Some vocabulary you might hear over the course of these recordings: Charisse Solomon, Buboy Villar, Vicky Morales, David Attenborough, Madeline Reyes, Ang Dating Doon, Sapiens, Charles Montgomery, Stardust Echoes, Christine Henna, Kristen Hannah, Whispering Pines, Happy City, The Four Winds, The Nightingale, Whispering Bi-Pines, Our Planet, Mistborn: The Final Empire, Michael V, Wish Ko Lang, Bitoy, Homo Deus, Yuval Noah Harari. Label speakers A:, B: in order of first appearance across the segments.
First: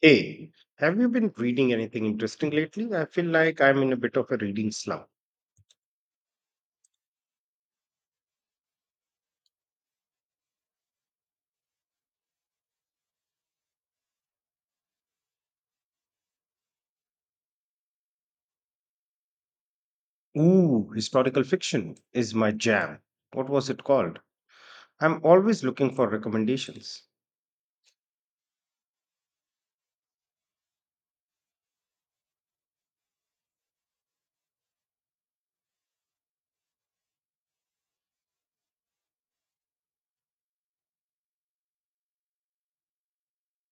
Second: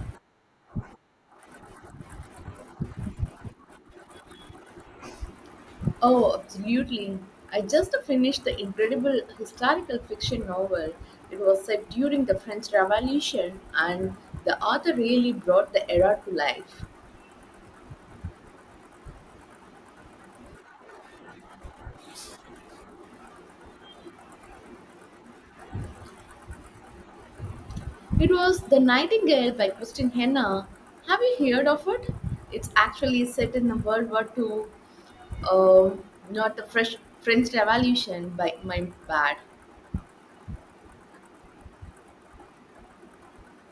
A: Hey, have you been reading anything interesting lately? I feel like I'm in a bit of a reading slump.
B: Oh, absolutely. I just finished the incredible historical fiction novel. It was set during the French Revolution, and the author really brought the era to life.
A: Ooh, historical fiction is my jam. What was it called? I'm always looking for recommendations.
B: It was The Nightingale by Christine Henna. Have you heard of it? It's actually set in the World War Two, um, not the fresh French Revolution, by my bad.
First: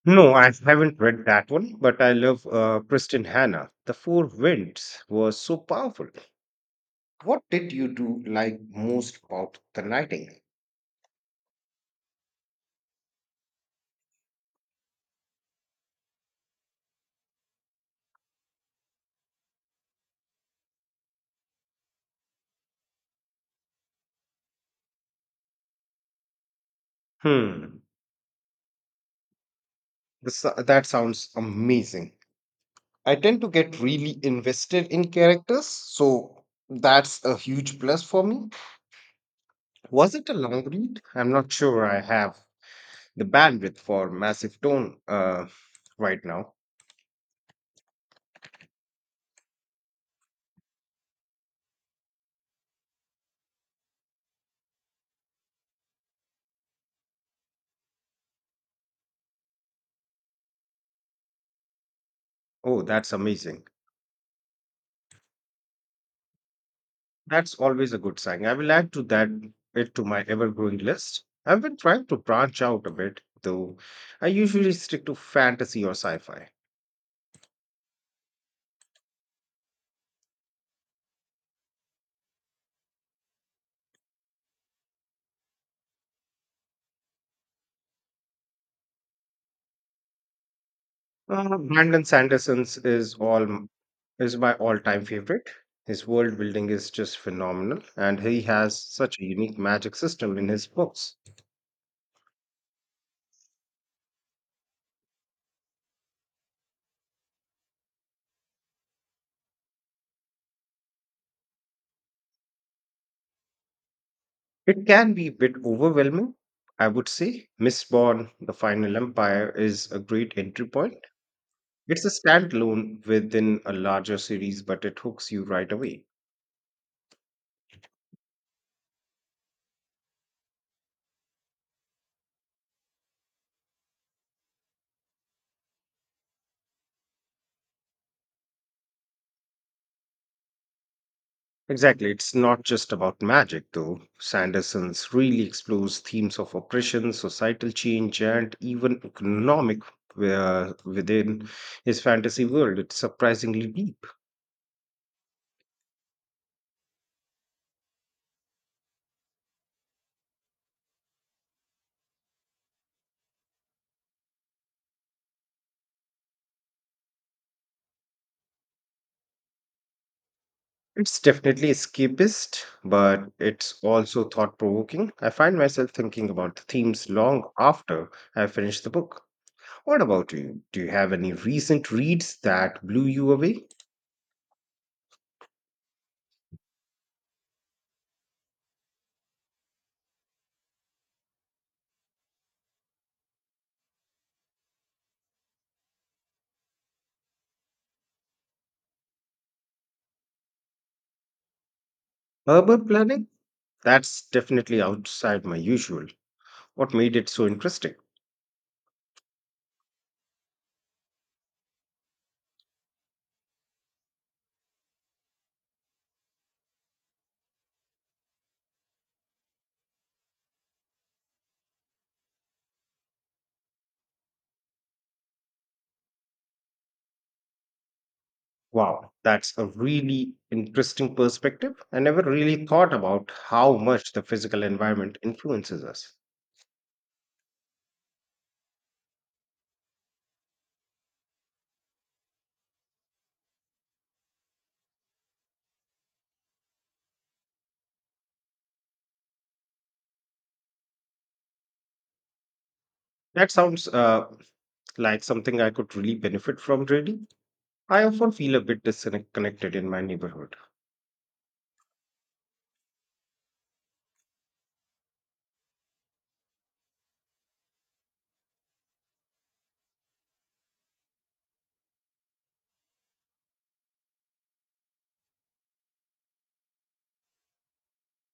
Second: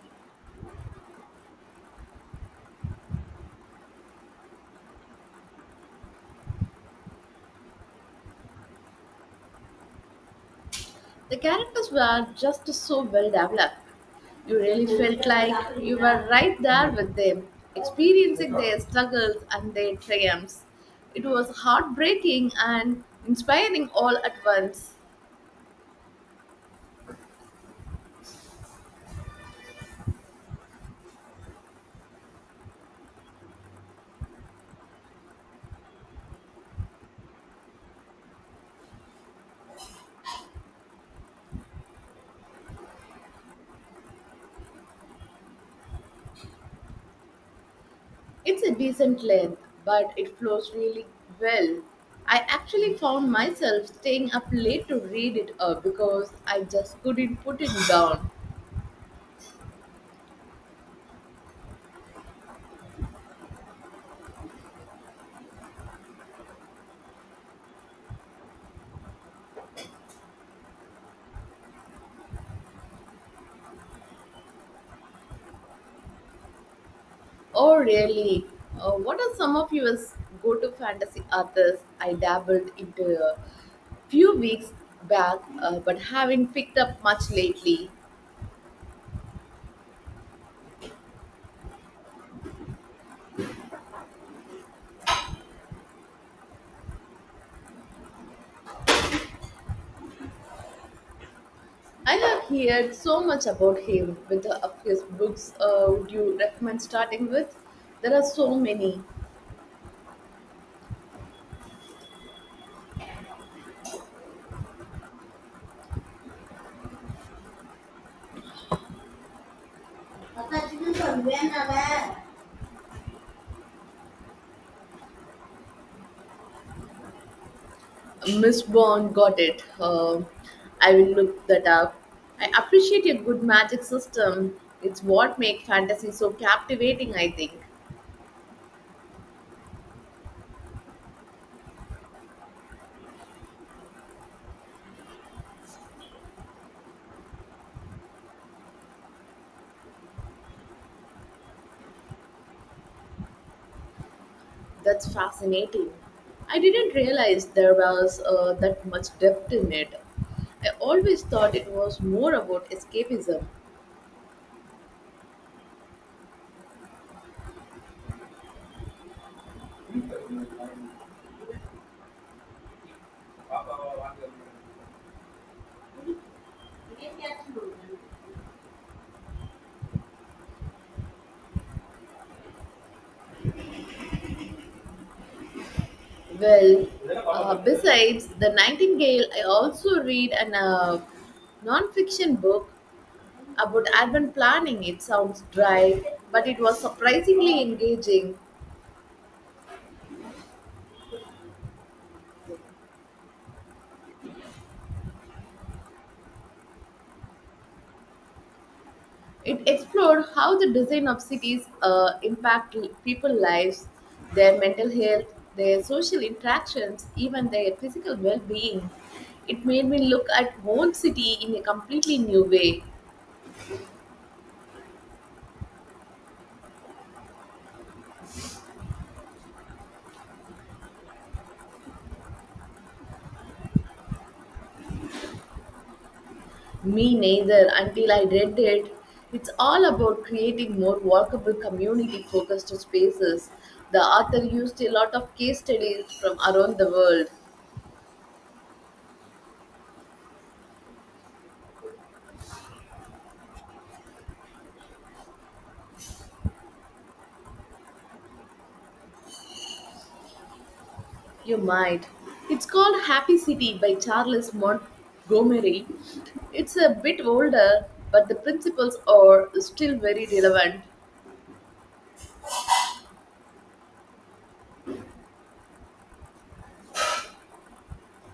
A: No, I haven't read that one, but I love Kristen Hannah. The Four Winds was so powerful. What did you do like most about the writing?
B: The characters were just so well developed. You really felt like you were right there with them, experiencing their struggles and their triumphs. It was heartbreaking and inspiring all at once.
A: Hmm, that sounds amazing. I tend to get really invested in characters, so that's a huge plus for me. Was it a long read? I'm not sure I have the bandwidth for massive tone right now.
B: It's a decent length, but it flows really well. I actually found myself staying up late to read it because I just couldn't put it down.
A: Oh, that's amazing. That's always a good sign. I will add to that it to my ever-growing list. I've been trying to branch out a bit, though. I usually stick to fantasy or sci-fi.
B: Oh, really? What are some of your go to fantasy authors? I dabbled into a few weeks back, but haven't picked up much lately.
A: Brandon Sanderson's is all m- is my all-time favorite. His world building is just phenomenal, and he has such a unique magic system in his books.
B: I have heard so much about him with of his books. Would you recommend starting with? There are so many.
A: It can be a bit overwhelming, I would say. Mistborn: The Final Empire is a great entry point. It's a standalone within a larger series, but it hooks you right away.
B: Miss Bond got it. I will look that up. I appreciate a good magic system. It's what makes fantasy so captivating, I think.
A: Exactly. It's not just about magic, though. Sanderson's really explores themes of oppression, societal change, and even economic within his fantasy world. It's surprisingly deep.
B: That's fascinating. I didn't realize there was that much depth in it. I always thought it was more about escapism.
A: It's definitely escapist, but it's also thought provoking. I find myself thinking about the themes long after I finish the book. What about you? Do you have any recent reads that blew you away?
B: Well, besides The Nightingale, I also read a non fiction book about urban planning. It sounds dry, but it was surprisingly engaging.
A: Urban planning? That's definitely outside my usual. What made it so interesting?
B: It explored how the design of cities people's lives, their mental health, their social interactions, even their physical well-being. It made me look at whole city in a completely new way.
A: Wow, that's a really interesting perspective. I never really thought about how much the physical environment influences us.
B: Me neither until I read it. It's all about creating more workable community-focused spaces. The author used a lot of case studies from around the world.
A: That sounds like something I could really benefit from, really. I often feel a bit disconnected in my neighborhood.
B: You might. It's called Happy City by Charles Montgomery. It's a bit older, but the principles are still very relevant.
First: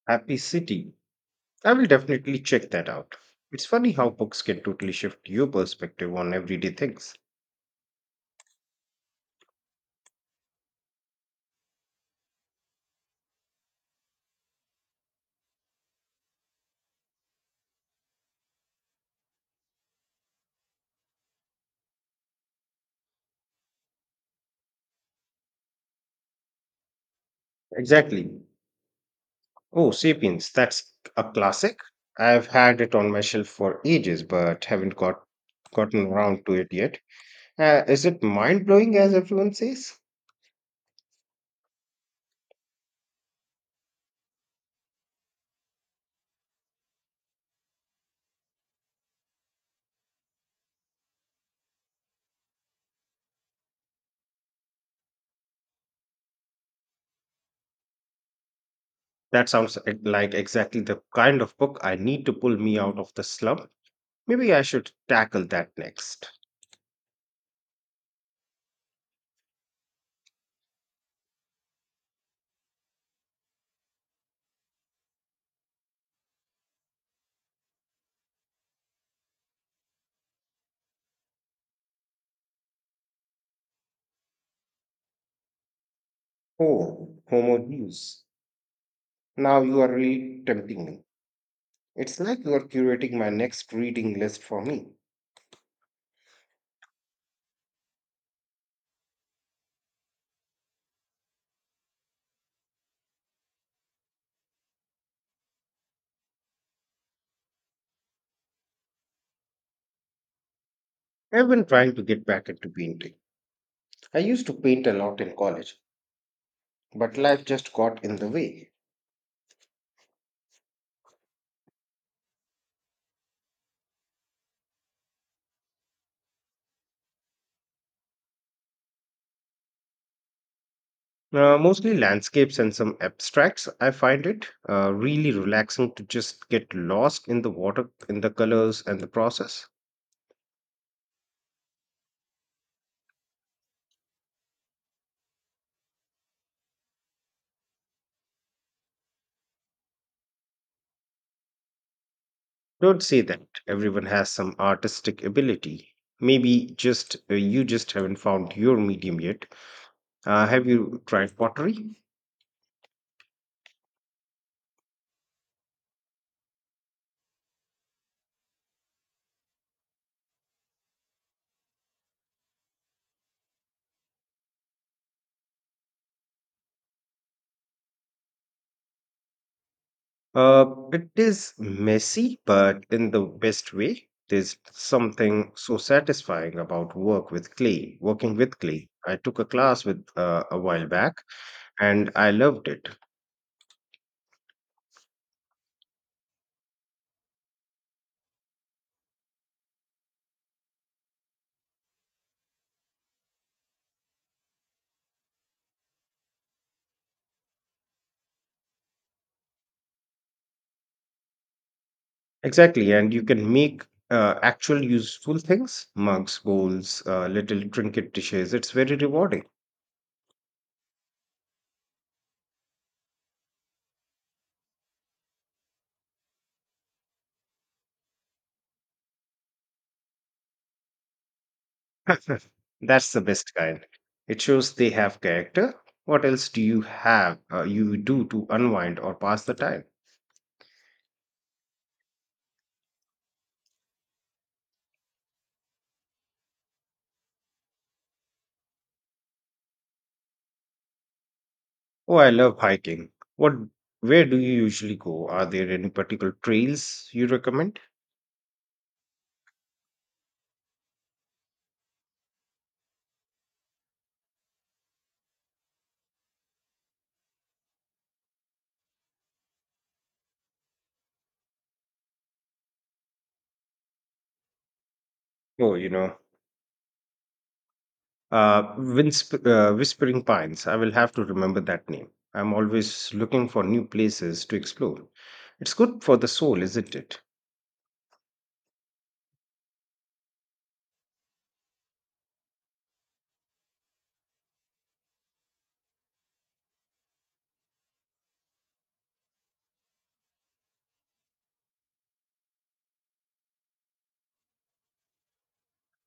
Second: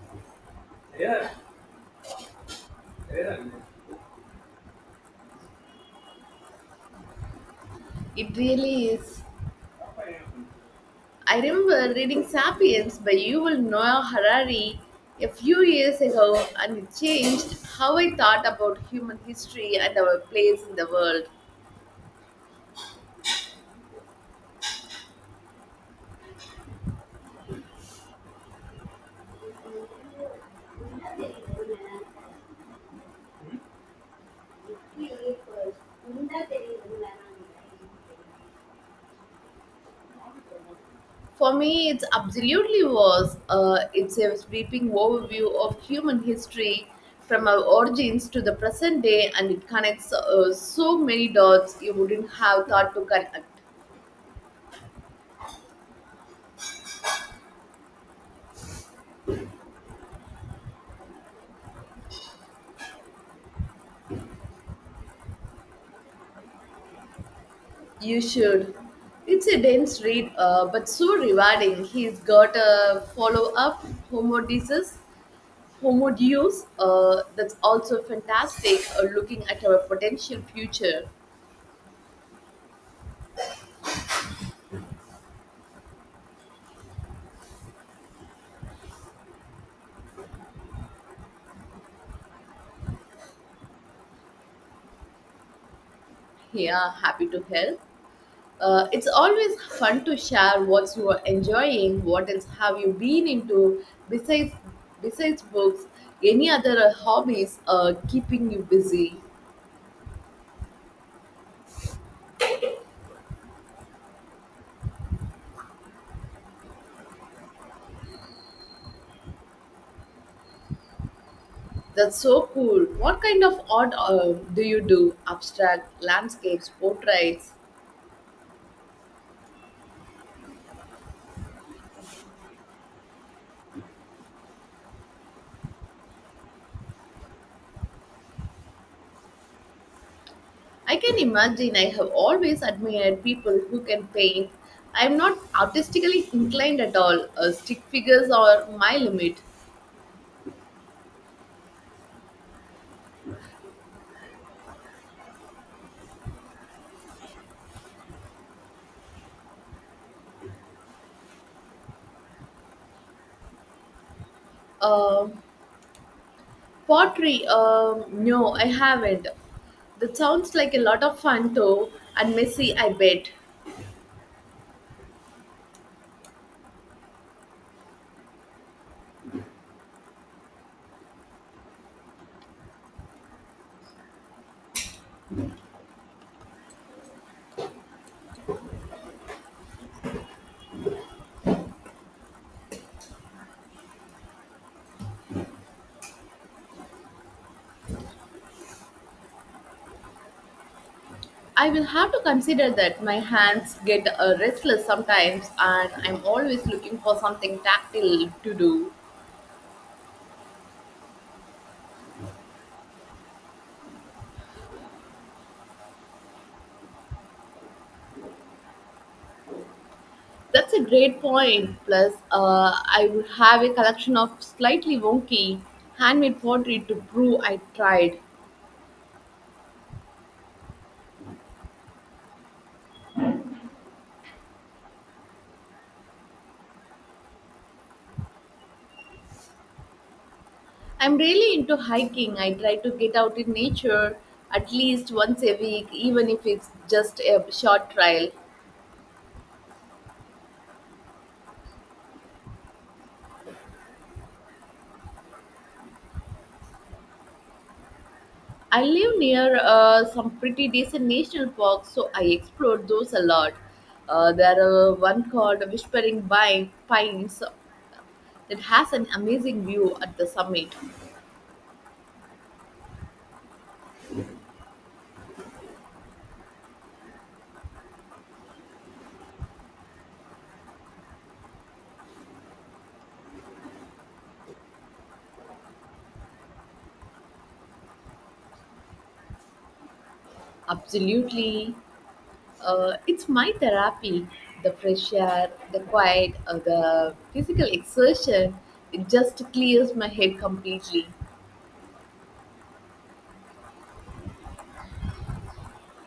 A: Happy city, I will definitely check that out. It's funny how books can totally shift your perspective on everyday things.
B: It really is. I remember reading Sapiens by Yuval Noah Harari a few years ago, and it changed how I thought about human history and our place in the world.
A: Exactly. Oh, Sapiens, that's a classic. I've had it on my shelf for ages, but haven't got gotten around to it yet. Is it mind blowing, as everyone says?
B: For me, it's absolutely was. It's a sweeping overview of human history from our origins to the present day, and it connects so many dots you wouldn't have thought to connect.
A: That sounds like exactly the kind of book I need to pull me out of the slump. Maybe I should tackle that next.
B: You should. It's a dense read, but so rewarding. He's got a follow up, Homo Deus, Homo Deus, that's also fantastic, looking at our potential future.
A: Oh, Homo Deus. Now you are really tempting me. It's like you are curating my next reading list for me.
B: Yeah, happy to help. It's always fun to share what you are enjoying. What else have you been into besides besides books? Any other hobbies keeping you busy?
A: I've been trying to get back into painting. I used to paint a lot in college, but life just got in the way.
B: That's so cool. What kind of art do you do? Abstract, landscapes, portraits.
A: Mostly landscapes and some abstracts. I find it really relaxing to just get lost in the water, in the colors, and the process.
B: I can imagine. I have always admired people who can paint. I am not artistically inclined at all. Stick figures are my limit.
A: Don't say that, everyone has some artistic ability. Maybe just you just haven't found your medium yet. Have you tried pottery?
B: Um Pottery, no, I haven't. That sounds like a lot of fun though, and messy, I bet.
A: Uh, it is messy, but in the best way. There's something so satisfying about working with clay. I took a class with a while back and I loved it.
B: I will have to consider that my hands get restless sometimes, and I'm always looking for something tactile to do.
A: Exactly, and you can make actual useful things, mugs, bowls, little trinket dishes. It's very rewarding.
B: That's a great point. Plus, I would have a collection of slightly wonky handmade pottery to prove I tried.
A: That's the best kind. It shows they have character. What else do you do to unwind or pass the time?
B: I'm really into hiking. I try to get out in nature at least once a week, even if it's just a short trail.
A: Oh, I love hiking. What Where do you usually go? Are there any particular trails you recommend?
B: I live near some pretty decent national parks, so I explore those a lot. There are one called Pines that has an amazing view at the summit.
A: Oh, you know, Whispering Pines. I will have to remember that name. I'm always looking for new places to explore. It's good for the soul, isn't it?
B: Absolutely. It's my therapy. The fresh air, the quiet, the physical exertion, it just clears my head completely.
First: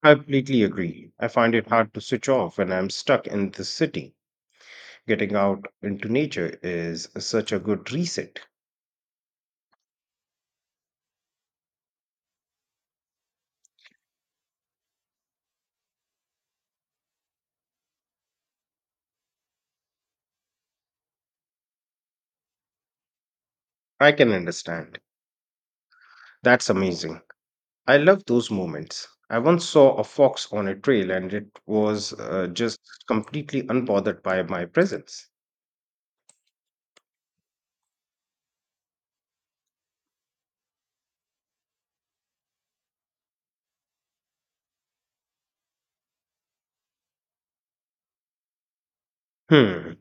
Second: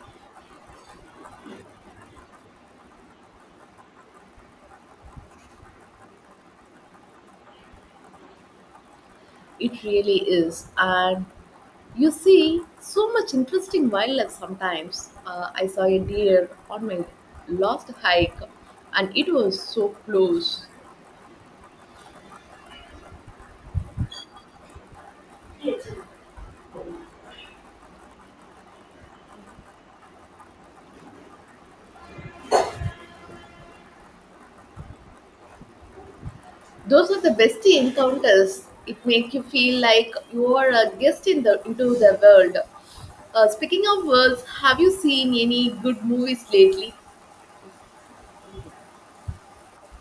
A: I completely agree. I find it hard to switch off when I'm stuck in the city. Getting out into nature is such a good reset.
B: It really is. And you see so much interesting wildlife sometimes. I saw a deer on my last hike and it was so close.
A: I can understand. That's amazing. I love those moments. I once saw a fox on a trail and it was just completely unbothered by my presence.
B: Those are the best encounters. It makes you feel like you are a guest in the into the world. Speaking of worlds, have you seen any good movies lately?
A: Hmm.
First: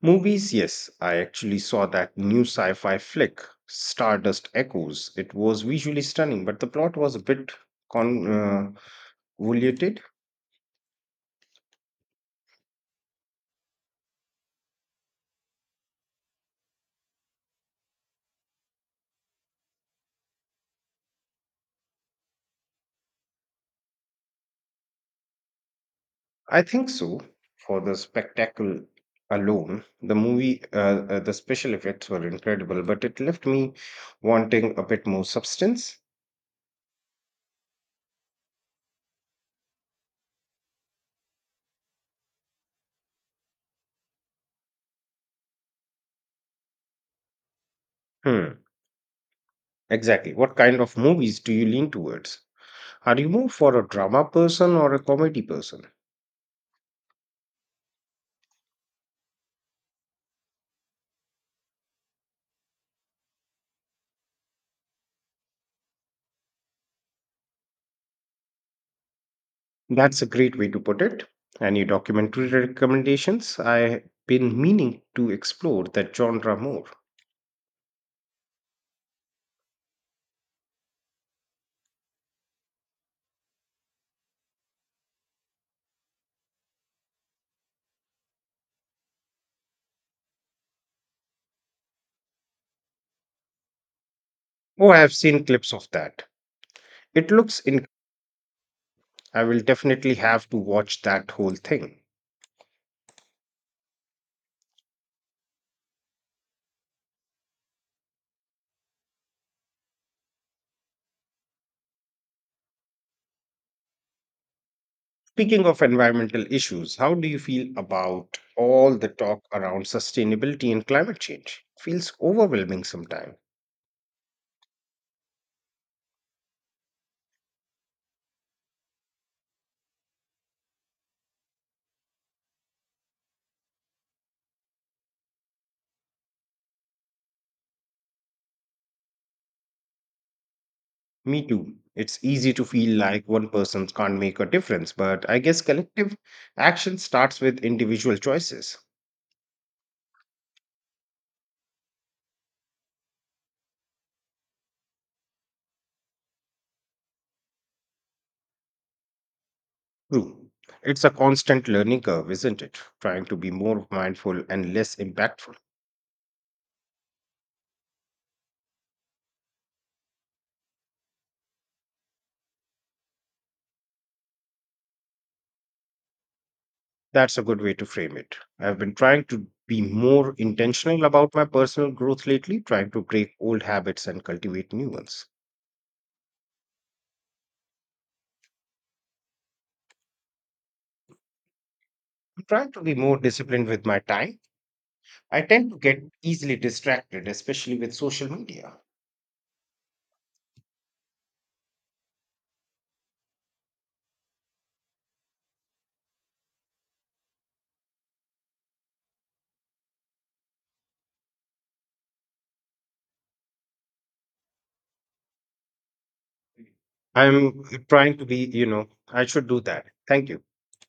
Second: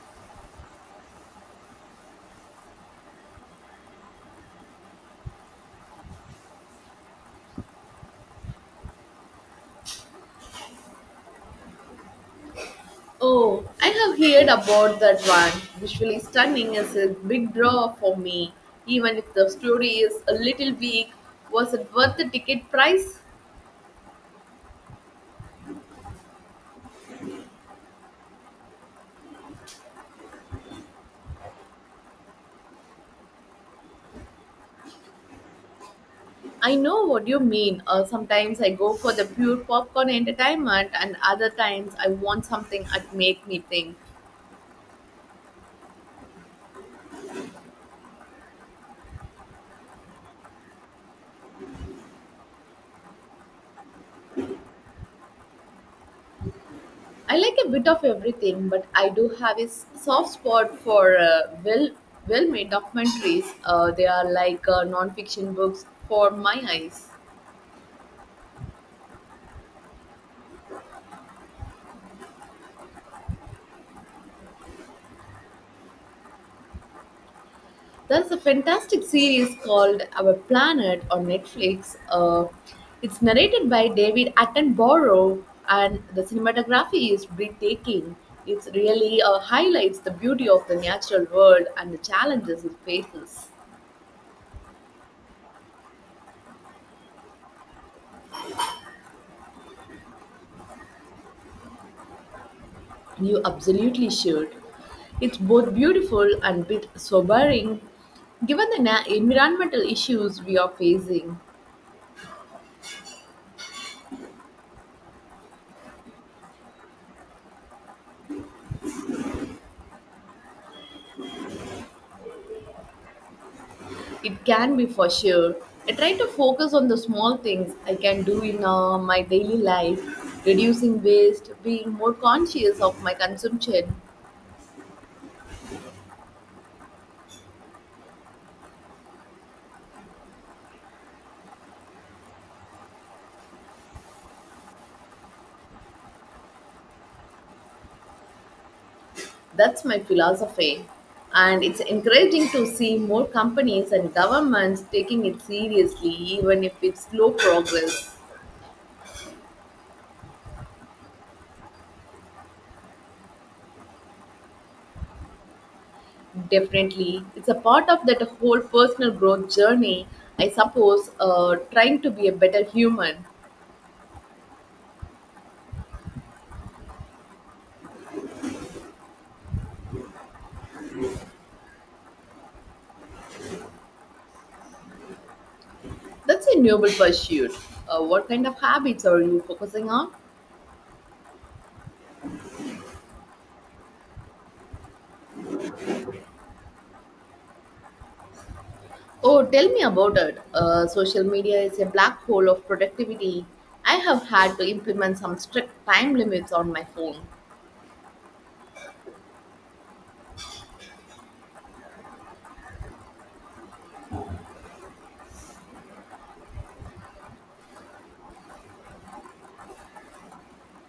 A: Movies, yes, I actually saw that new sci fi flick, Stardust Echoes. It was visually stunning, but the plot was a bit con- uh, convoluted.
B: Oh, I have heard about that one. Visually stunning is a big draw for me. Even if the story is a little weak, was it worth the ticket price?
A: I think so, for the spectacle alone. The the special effects were incredible, but it left me wanting a bit more substance.
B: I know what you mean. Sometimes I go for the pure popcorn entertainment, and other times I want something that make me think.
A: Hmm, exactly. What kind of movies do you lean towards? Are you more for a drama person or a comedy person?
B: I like a bit of everything, but I do have a soft spot for well made documentaries. They are like non fiction books for my eyes.
A: That's a great way to put it. Any documentary recommendations? I've been meaning to explore that genre more.
B: There's a fantastic series called Our Planet on Netflix. It's narrated by David Attenborough, and the cinematography is breathtaking. It really highlights the beauty of the natural world and the challenges it faces.
A: Oh, I've seen clips of that. It looks in. I will definitely have to watch that whole thing.
B: You absolutely should. It's both beautiful and bit sobering given the environmental issues we are facing.
A: Speaking of environmental issues, how do you feel about all the talk around sustainability and climate change? Feels overwhelming sometimes.
B: It can be for sure. I try to focus on the small things I can do in my daily life, reducing waste, being more conscious of my consumption.
A: Me too. It's easy to feel like one person can't make a difference, but I guess collective action starts with individual choices.
B: That's my philosophy. And it's encouraging to see more companies and governments taking it seriously, even if it's slow progress.
A: True. It's a constant learning curve, isn't it? Trying to be more mindful and less impactful.
B: Definitely. It's a part of that whole personal growth journey, I suppose, trying to be a better human.
A: That's a good way to frame it. I've been trying to be more intentional about my personal growth lately, trying to break old habits and cultivate new ones.
B: That's a noble pursuit. What kind of habits are you focusing on?
A: I'm trying to be more disciplined with my time. I tend to get easily distracted, especially with social media.
B: Oh, tell me about it. Social media is a black hole of productivity. I have had to implement some strict time limits on my phone.
A: I'm trying to be, you know, I should do that. Thank you.